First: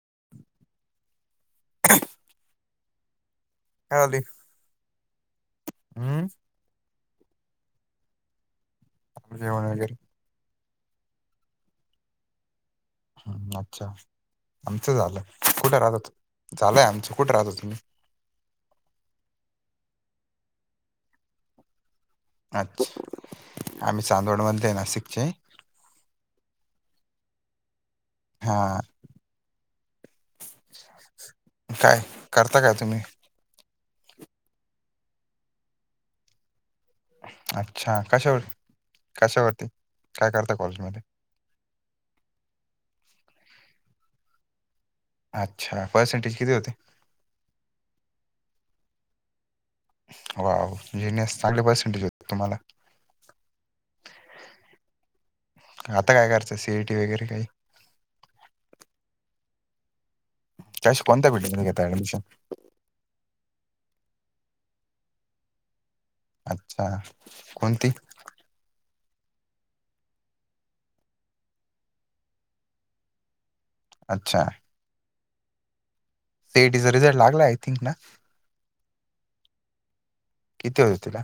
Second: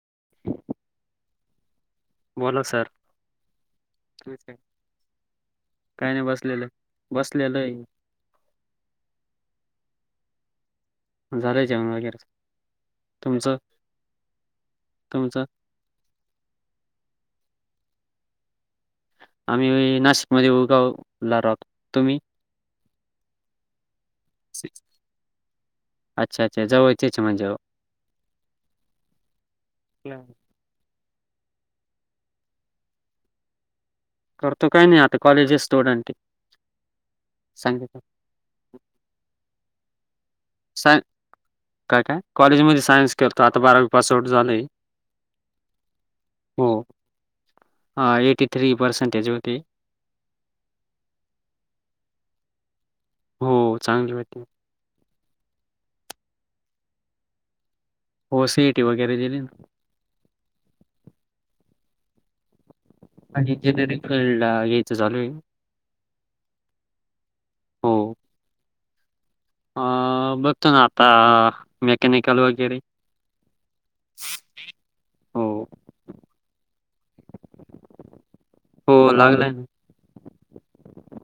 [inaudible] बोला सर काय झाली खूप आहे [unintelligible] काही नाही हम्म बसलेलो बसलेलो मी आ जेवण आहे घरी झालंय जेवण वगैरेच हम् अच्छा आमचं झालंय तुमचं कुठे राहतो झालंय आमचं कुठे राहतो तुम्ही आम्ही नाशिकमध्ये उगावला राहतो तुम्ही [unintelligible] आम्ही चांदवड मधले नाशिकचे अच्छा अच्छा जवळ तेच म्हणजे हा [unintelligible] काय करता काय तुम्ही करतो काही नाही आता कॉलेज स्टुडंट सांगितलं अच्छा कशावर कशावरती काय करता साय कॉलेजमध्ये काय काय कॉलेजमध्ये सायन्स करतो आता बारावी पास आउट झालोय अच्छा पर्सेंटेज किती हो होते हा ऐटी थ्री पसेंटेज [unintelligible] तो [unintelligible] वाव जिनेस चांगले पर्सेंटेज होते तुम्हाला हो चांगली होती आता काय करायचंय सीईटी वगैरे काही हो सिटी वगैरे दिली ना कश कोणता भिड [unintelligible] घेत ऍडमिशन आणि इंजिनियरिंग फीलल्ड ला या्यायचं चालू आहे अच्छा कोणती अं बघतो ना आता मेकॅनिकल वगैरे हो सी आय टी चा रिझल्ट लागला आय थिंक ना हो लागलाय ना. किती होईल तुला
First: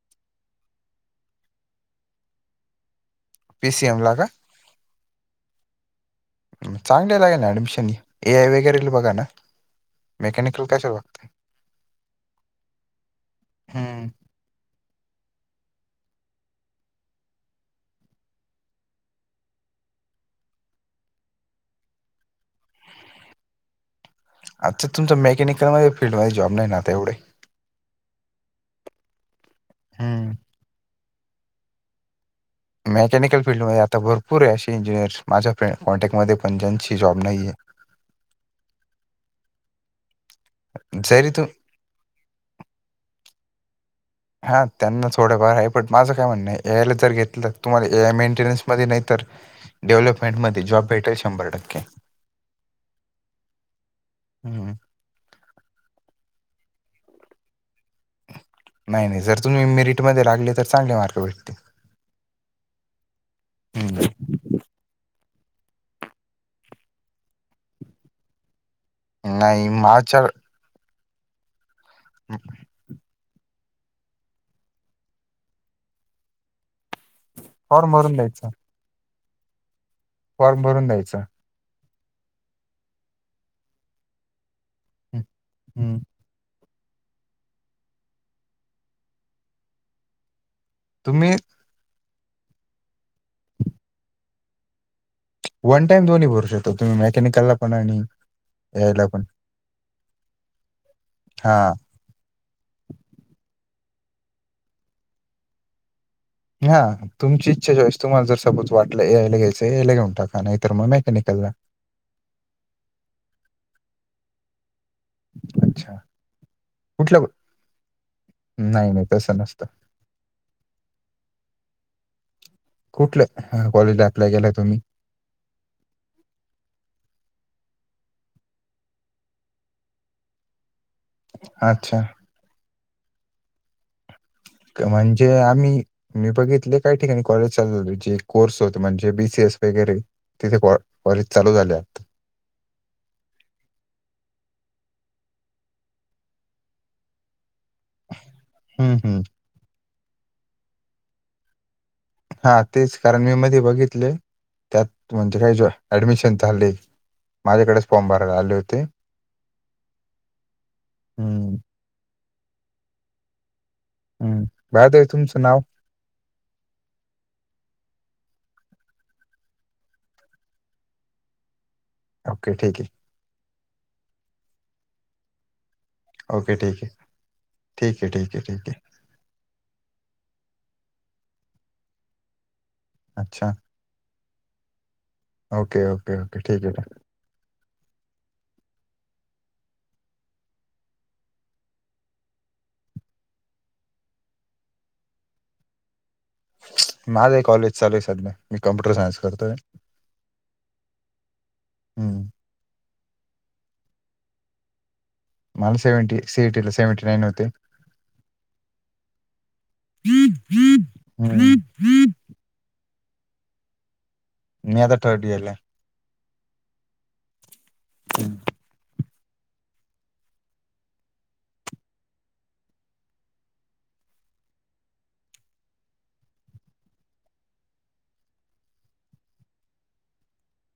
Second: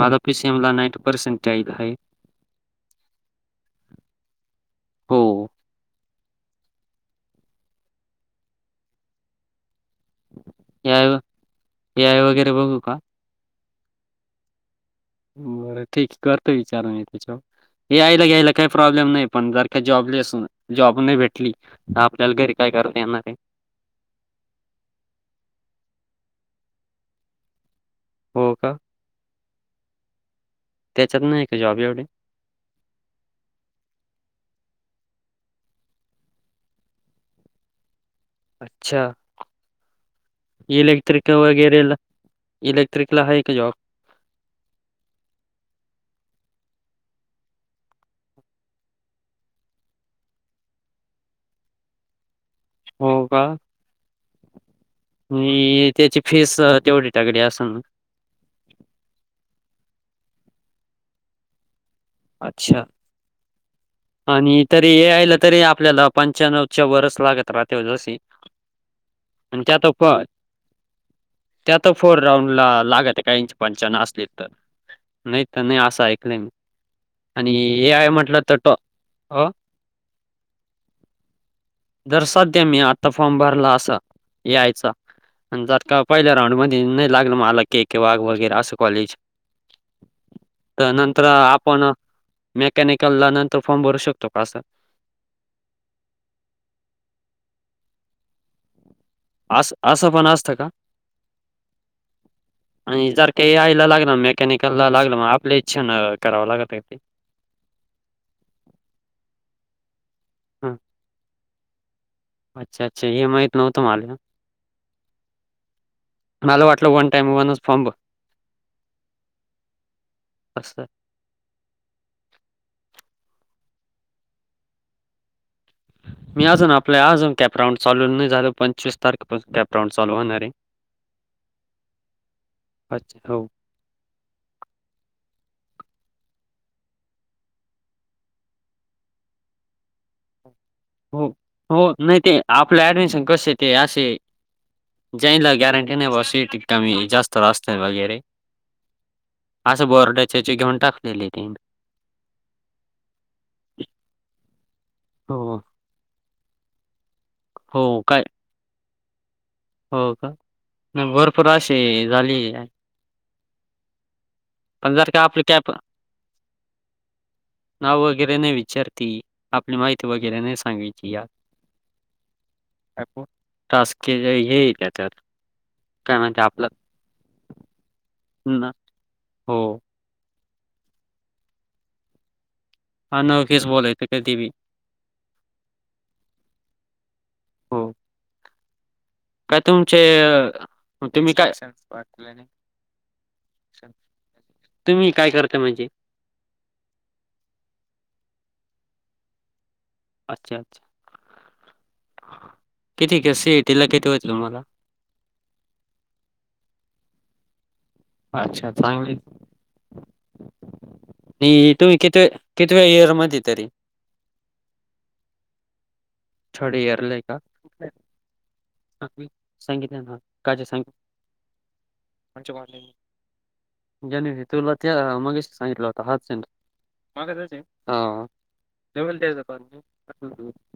मला पी सी ओ ल [unintelligible] नाईंटी पर्सेंटेज् आहे पी सी एम ला का हो. चांगले लागे ना ऍडमिशन ए आय वगैरेला बघा ना? मेकॅनिकल कशाला बघताय ए आय वगैरे बघू का? हम्. बरं ठीक करतो विचार मी त्याच्यावर. ए या ला घ्यायला काही प्रॉब्लेम नाही. पण जर का जॉबलेस हुन जॉब नाही भेटली तर आपल्याला घरी काय करता येणार आहे? अच्छा तुमच मेकॅनिकल म फील्डमध्ये जॉब नाही ना आता एवढे. हो का? हम्म. त्याच्यात नाही का जॉब एवढे? मेकॅनिकल फिल्डमध्ये आता भरपूर आहे अशी इंजिनिअर माझ्या कॉन्टॅक्टमध्ये पण ज्यांची जॉब नाहीय. अच्छा आहे जरी इलेक्ट्रिक तू वगैरेला इलेक्ट्रिकला हाय? का जॉब? हा त्यांना थोडंफार आहे पण माझं काय म्हणणं एआयला जर घेतलं तर तुम्हाला ए आय मेंटेनन्स मध्ये नाही तरर डेव्हलपमेंट मध्ये जॉब भेटेल शंभर टक्के. हो का? हम्म. नी त्याची फीस तेवढी. तगडी असन ना? नाही नाही जर तुम्ही मेरिट मध्ये लागले तर चांगले मार्क भेटतील. अच्छा हम्म. आणि तरी हे ए आय ला तरी आपल्याला पंच्याण्वच्या वरस लागत राहते जशी. नाही माचल. त्योतो फोर राऊंड ला लागत्या. काहीची पंच्यानौ असली तर नाही तर नाही असं ऐकलंय मी. आणि हे ए फॉर्म आय भरून म्हटलं द्यायचा तर टॉ आ? फॉर्म भरून द्यायचा. जर सध्य्या मी आत्ता फॉर्म भरला असा ए आय चा. आणि हम्म. ज पहिल्या राऊंड मध्ये. नाही लागल मलक के के वाघ वगैर अस कॉलेज. त नंतर तुम्ही आप मेकॅनिकल ला नंतर फॉर्म भरू शकतो कां असं? वन टाइम दोन्ही भरू शकतो तुम्ही मेकॅनिकलला पण आणि ए आय ला पण. अस असं पण असत का? हा आणि जर की ए आय ला लागेल मेकॅनिकल लागलं मग आपली इच्छा ना हा तुमची इच्छा चॉईस, तुम्हाला जर सपोज वाटलं ए आय ला घ्यायचं ए आय ला घेऊन टाका नाही. तरर हा मग मेकॅनिकलला अच्छा अच्छा इ माहित नव्हतं मला. अच्छा मला वाटलं वन कुठलं टाइम वनच फर्म नाही नाही तसं नसतं असतं. कुठल्या कॉलेजला अप्लाय केलाय तुम्ही? मी अजून आपल्या अजून कॅपराऊंड चालू नाही झालो. पंचवीस तारखेपासून कॅपराऊंड चालू होणारे. अच्छा. अच्छा हो. म्हणजे आम्ही मी बघितले काही ठिकाणी कॉलेज चाल जे कोर्स होत म्हणजे बीसीएस वगैरे तिथे कॉलेज हो चालू झाले हो आता नाही ते आपलं ऍडमिशन कसे ते असे जाईल गॅरंटी नाही बस सी. इ. टी. का मी जास्त रास्त वगैरे हम्म, हम्म. असं बर [unintelligible] घेऊन टाकलेली तेन. हा तेच कारण मी मध्ये बघितले त्यात म्हणजे काय हो, ऍडमिशन चालेत. माझ्याकडेच हो. फॉर्म काय भरायला आले होते. हो का भरपूर हम्म अशी झाली. ह हम्म बाय द पंधरा वे का तुमचं आपले नाव काय ना होय. वगैरे न विचारती आपली माहिती वगैरे न सांगाची या. ओके ठीक आहे. ॲपवर टास्क के हेे येत्यात. ओके ठीक आहे ठीक आहे ठीक आहे ठीक ना आहे. हो. अच्छा अनोळखीच बोलायचं कधी बी. ओके ओके ओके ठीक आहे. हो. काय तुमचे तुम्ही काय तुम्ही काय करता म्हणजे. माझा कॉलेज चालूय सध्या मी कंम्प्युटर सायंन्स करतोय. अच्छा अच्छा. हम्म. किती सिटी ला किती होते तुम्हाला? मला सेवटी सी. ई. टी. ला सेवंटी नईन होते. अच्छा चांगली. हम्म. नाही तुम्ही किती कितीव्या इयर मध्ये तरी. मी आता थर्ड इयरला आहे. थर्ड इयरला आहे का? हम्म. सांगितले ना का सां जनी तुला त्या मगे सांगितलं होता हात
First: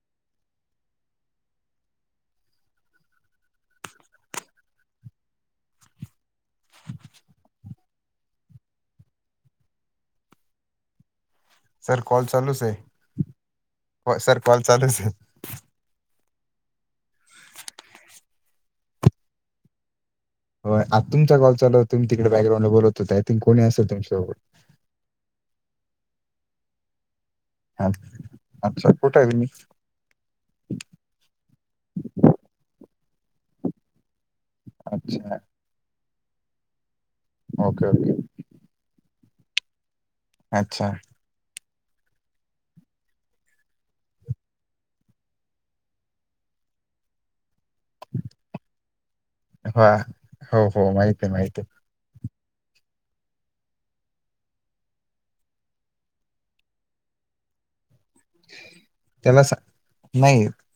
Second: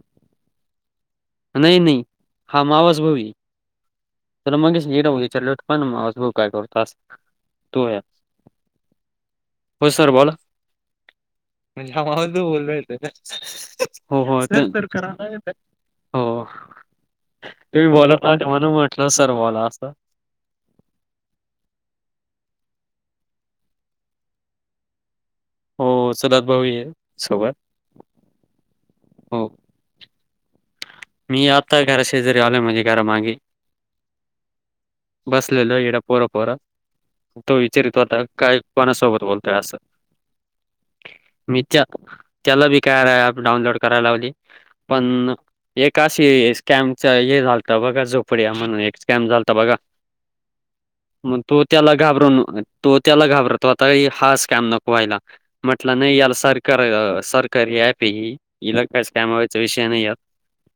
[unintelligible] नाही नाही हा मावासभाऊ त्याला मग विचारले होत पण मावसभाऊ काय करतस तू हो सर बोला. म्हणजे सर कॉल चालूच आहे [unintelligible] हो हो सर कॉल तर चालूच आहे करा येत हो तुम्ही बोलत ना म्हण म्हटलं सर बोला असं. हो आता तुमचा कॉल चालु तुम्ही तिकडे बॅकग्राऊंड बोलत होत आय थिंक कोणी असेल तुमच्याबरोबर. हो चुलत भाऊ आहे. सोबत हा अच्छा कोठ क म हो [inaudible] [inaudible] [inaudible] मी आता घरा शेजारी आवले माझे घरा मागे [inaudible] अच्छा बस ललो ए पर परा [inaudible] [inaudible] तो ओके विचारितो ओके आता काय कोणासोबत बोल त्या असं [inaudible] अच्छा [inaudible] मी त्या त्याला बी काय ॲप डाउनलोड करायला लावली पण [inaudible] एशी स्कॅमच हे झालं [inaudible] [inaudible] ता बघा झोपडया म्हणून एक स्कॅम झाला तर बघा हा हो हो माहिती आहे मग माहिती तो आहे त्याला घाबरून तो त्याला घाबरतो आता हा स्कॅम नको व्हायला म्हटलं नाही याला सरकार सरकारी प [inaudible] इला कायच त्याला काॅमावायचा विषय नाही या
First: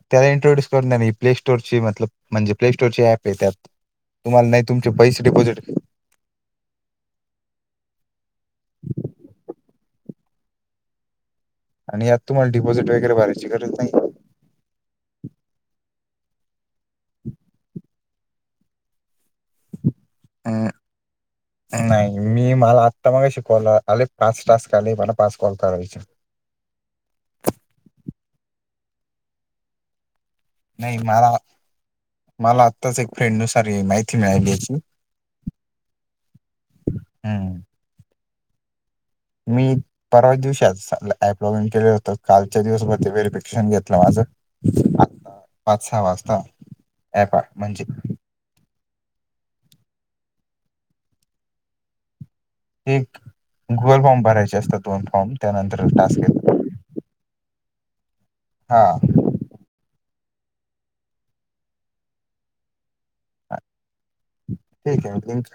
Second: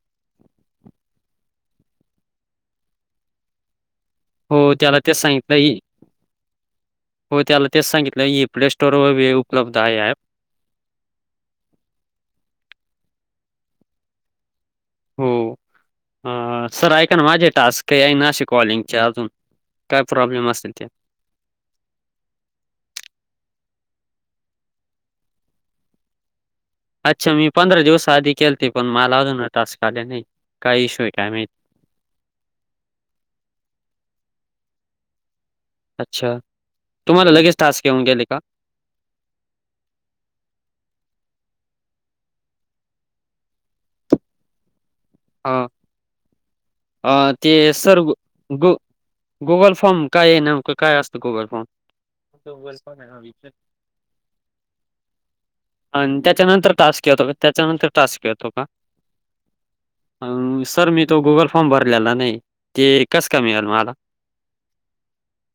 [inaudible] त्याला इंट्रोड्यूस करून द्या मी प्लेस््टोरची म म्हणजे प्लेस्टोर चीऍप आहे त्यात तुम्हाला हो नाही तुमचे त्याला ते पैसे सांगितलं डिपॉझिट हो त्याला तेच सांगितलं ह प्ले सटोर व उपलब्ध आहे ॲप [inaudible] आणि यात तुम्हाला डिपॉझिट वगैरे भरायची गरज नाही [inaudible] [inaudible] हो सर ऐक ना माझे टास्क आहे नाे कॉलिंगचे अजून काय [inaudible] प्रॉब्लेम असेल ते. नाही मी मला आत्ता मग शिकवलं पाच टचका म पाच कॉलता रच [inaudible] खेती पण मा लावत ना टस्काले नाही [inaudible] काय नाही इश्यू आहे काय मला माहित. मला आत्ताच एक फ्रेंड नुसार माहिती मिळा दची [inaudible] [inaudible] अच्छा तुम्हाला हं. लगेच टास्क घेऊन गेले का [inaudible] मी परवा दिवशी ऍप लॉग इन केलेलं होत कालच्या दिवसभरती व्हेरीिफिकेशन घेतलं माझं आता हा वाजता अ ॲप ते म्हणजे सर् ग [inaudible] गुगल फोम काय आहे नमकं काय असतं गुगल फोर्म एक गुगल फॉर्म भरायचे असतात दोन फॉर्म त्यानंतर टास्क आणि घेत त्याच्यानंतर टास्क येतो का त्याच्यानंतर ट कतो का [inaudible] सर मी तो गुगल फॉर्म भरलेला नाही ते कसं का मिळेल मला ठीक आहे लिंक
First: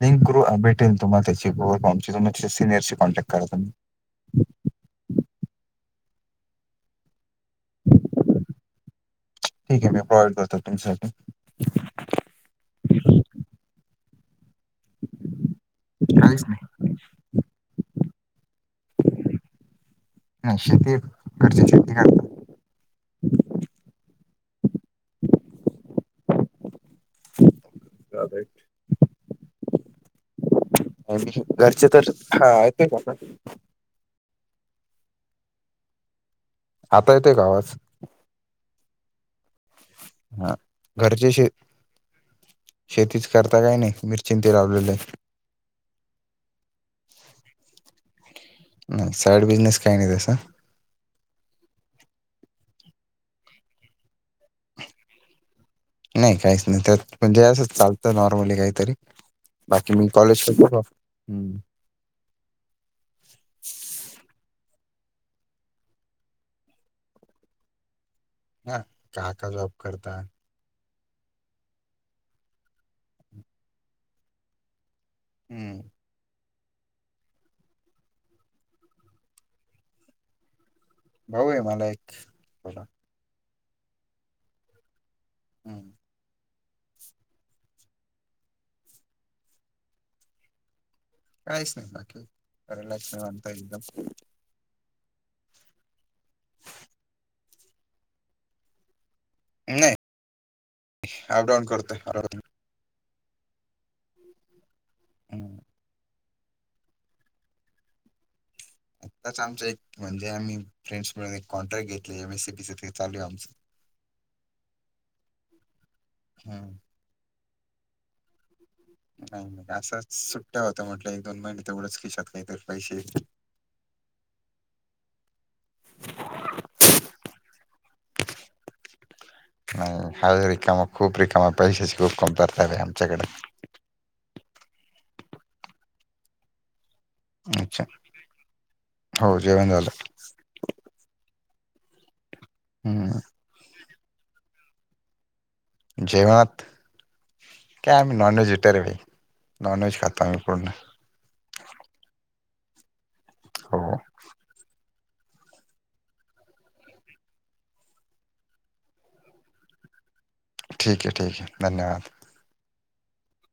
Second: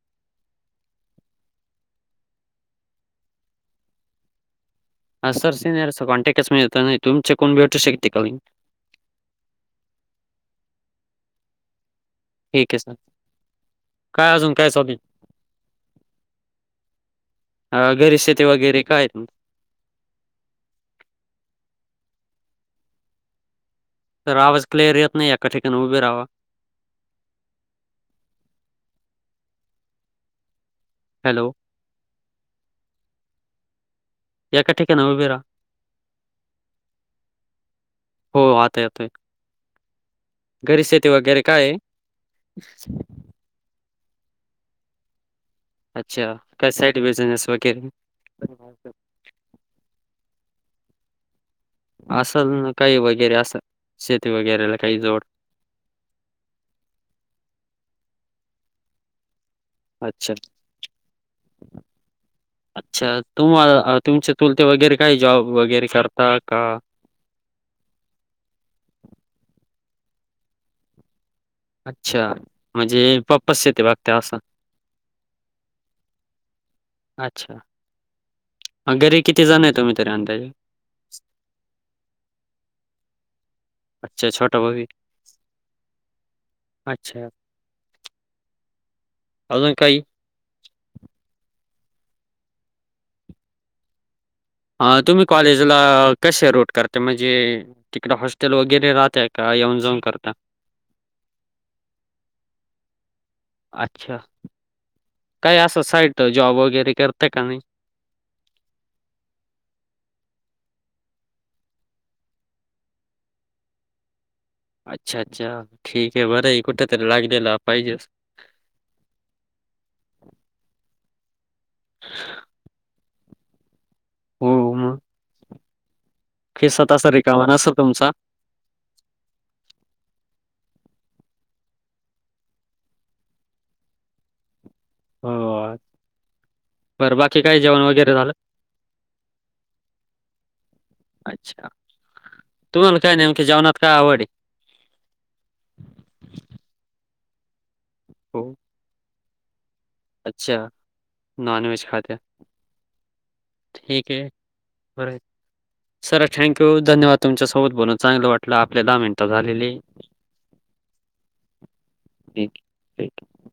लिंक करू भेटेल तुम्हाला त्याची फॉमची तुम्ही त्याच्या सिनियरची कॉन्टॅक्ट करा तुम्ही [inaudible] हा सर सिनियर कॉन्टॅक्टच मिळत नाही तुमचे कोण भेटू शकते कावी ठीक आहे मी प्रोवइड करतो तुमसाठी [inaudible] [inaudible] ठीक आहे सर काय अजून कायसधी [inaudible] काहीच नाही अ घरीश ते वगैरे काय [inaudible] [inaudible] नाही शेती करची शेती करत तर आवाज क्लिअर येत नाही. एका ठिकाणी उभे रावा. करेक्ट. हॅलो घरचे तसेच हा.. येतोय का आता? येका ठिकाणी उभे राहा. आता येतोय का आवाज? हो आता येतोय हा घरी शेती घरचे वगैरे शे काय? शेतीच करता काही नाही मिरचीन ते लावलेलेये. अच्छा.. काही साईड बिझनेस वगैरे? नाही साईड बिझनेस काही नाही तसा असल काही वगैरे अस? शेती वगैरेला काही जोड? नाही काहीच नाही? त्यात म्हणजे.. असंच चालतं नॉर्मली काहीतरी. बाकी मी अच्छा.. कॉलेज करतो हम्म अच्छा तुम्हा.. तुमचे तुलते वगैरे? काही जॉब वगैरे करता.. का? ह.. काका जॉब करता? अच्छा म्हणजे.. पप्पाच शेती बघता अस? हम्म.. अच्छा घरी किती जणय तुम्ही तरी अंदाजे? भाऊये मला एक छोटा. अच्छा छोटा भाऊ हम्म अच्छा अजून काही? काहीच नाही बाकी? रिलॅक्स निवांत एकदम हा तुम्ही कॉलेजला कसे रूट करताय म्हणजे तिकडे हॉस्टेल वगैरे राहताय? नाही अप डाऊन करतोय करतोय अच्छा हम्म. काय असं साईड जॉब वगैरे करता का नाही? आताच आमच एक म्हणजे आम्ही फ्रेंड्स मिळून एक कॉन्ट्रॅक्ट घेतले एम. एस. सी. बी च ते चालूये आमच. अच्छा अच्छा ठीके बरय हम्म. कुठ तरी लागलेल? पाहिजेच. नाही नाही असच सुट्टया होत्या म्हटलं एक-दोन महिने तेवढंच खिशात काहीतरी पैसे हो म खिसा तसा रिकामा नसेल तुमचा? नाही हाय रिकामा खूप रिकामा पैशाची खूप कमतरताये आमच्याकडे. हो बरं बाकी काही जेवण अच्छा वगैरे झाल? हो जेवण झालं अच्छा तुम्हाला काय हम्म. नेमक जेवणात काय आवडयं जेवनातं कायम नन हो. वेज इतरे वेळी. अच्छा नॉन वेज खाता. हो ठीक आहे. बर सर थँकू धन्यवाद तुमच्यासोबत बोलून चांगलं वाटलं आपली दहा मिनटं झालेली. ठीक हे, ठीक हे, धन्यवाद. ठीक आहे.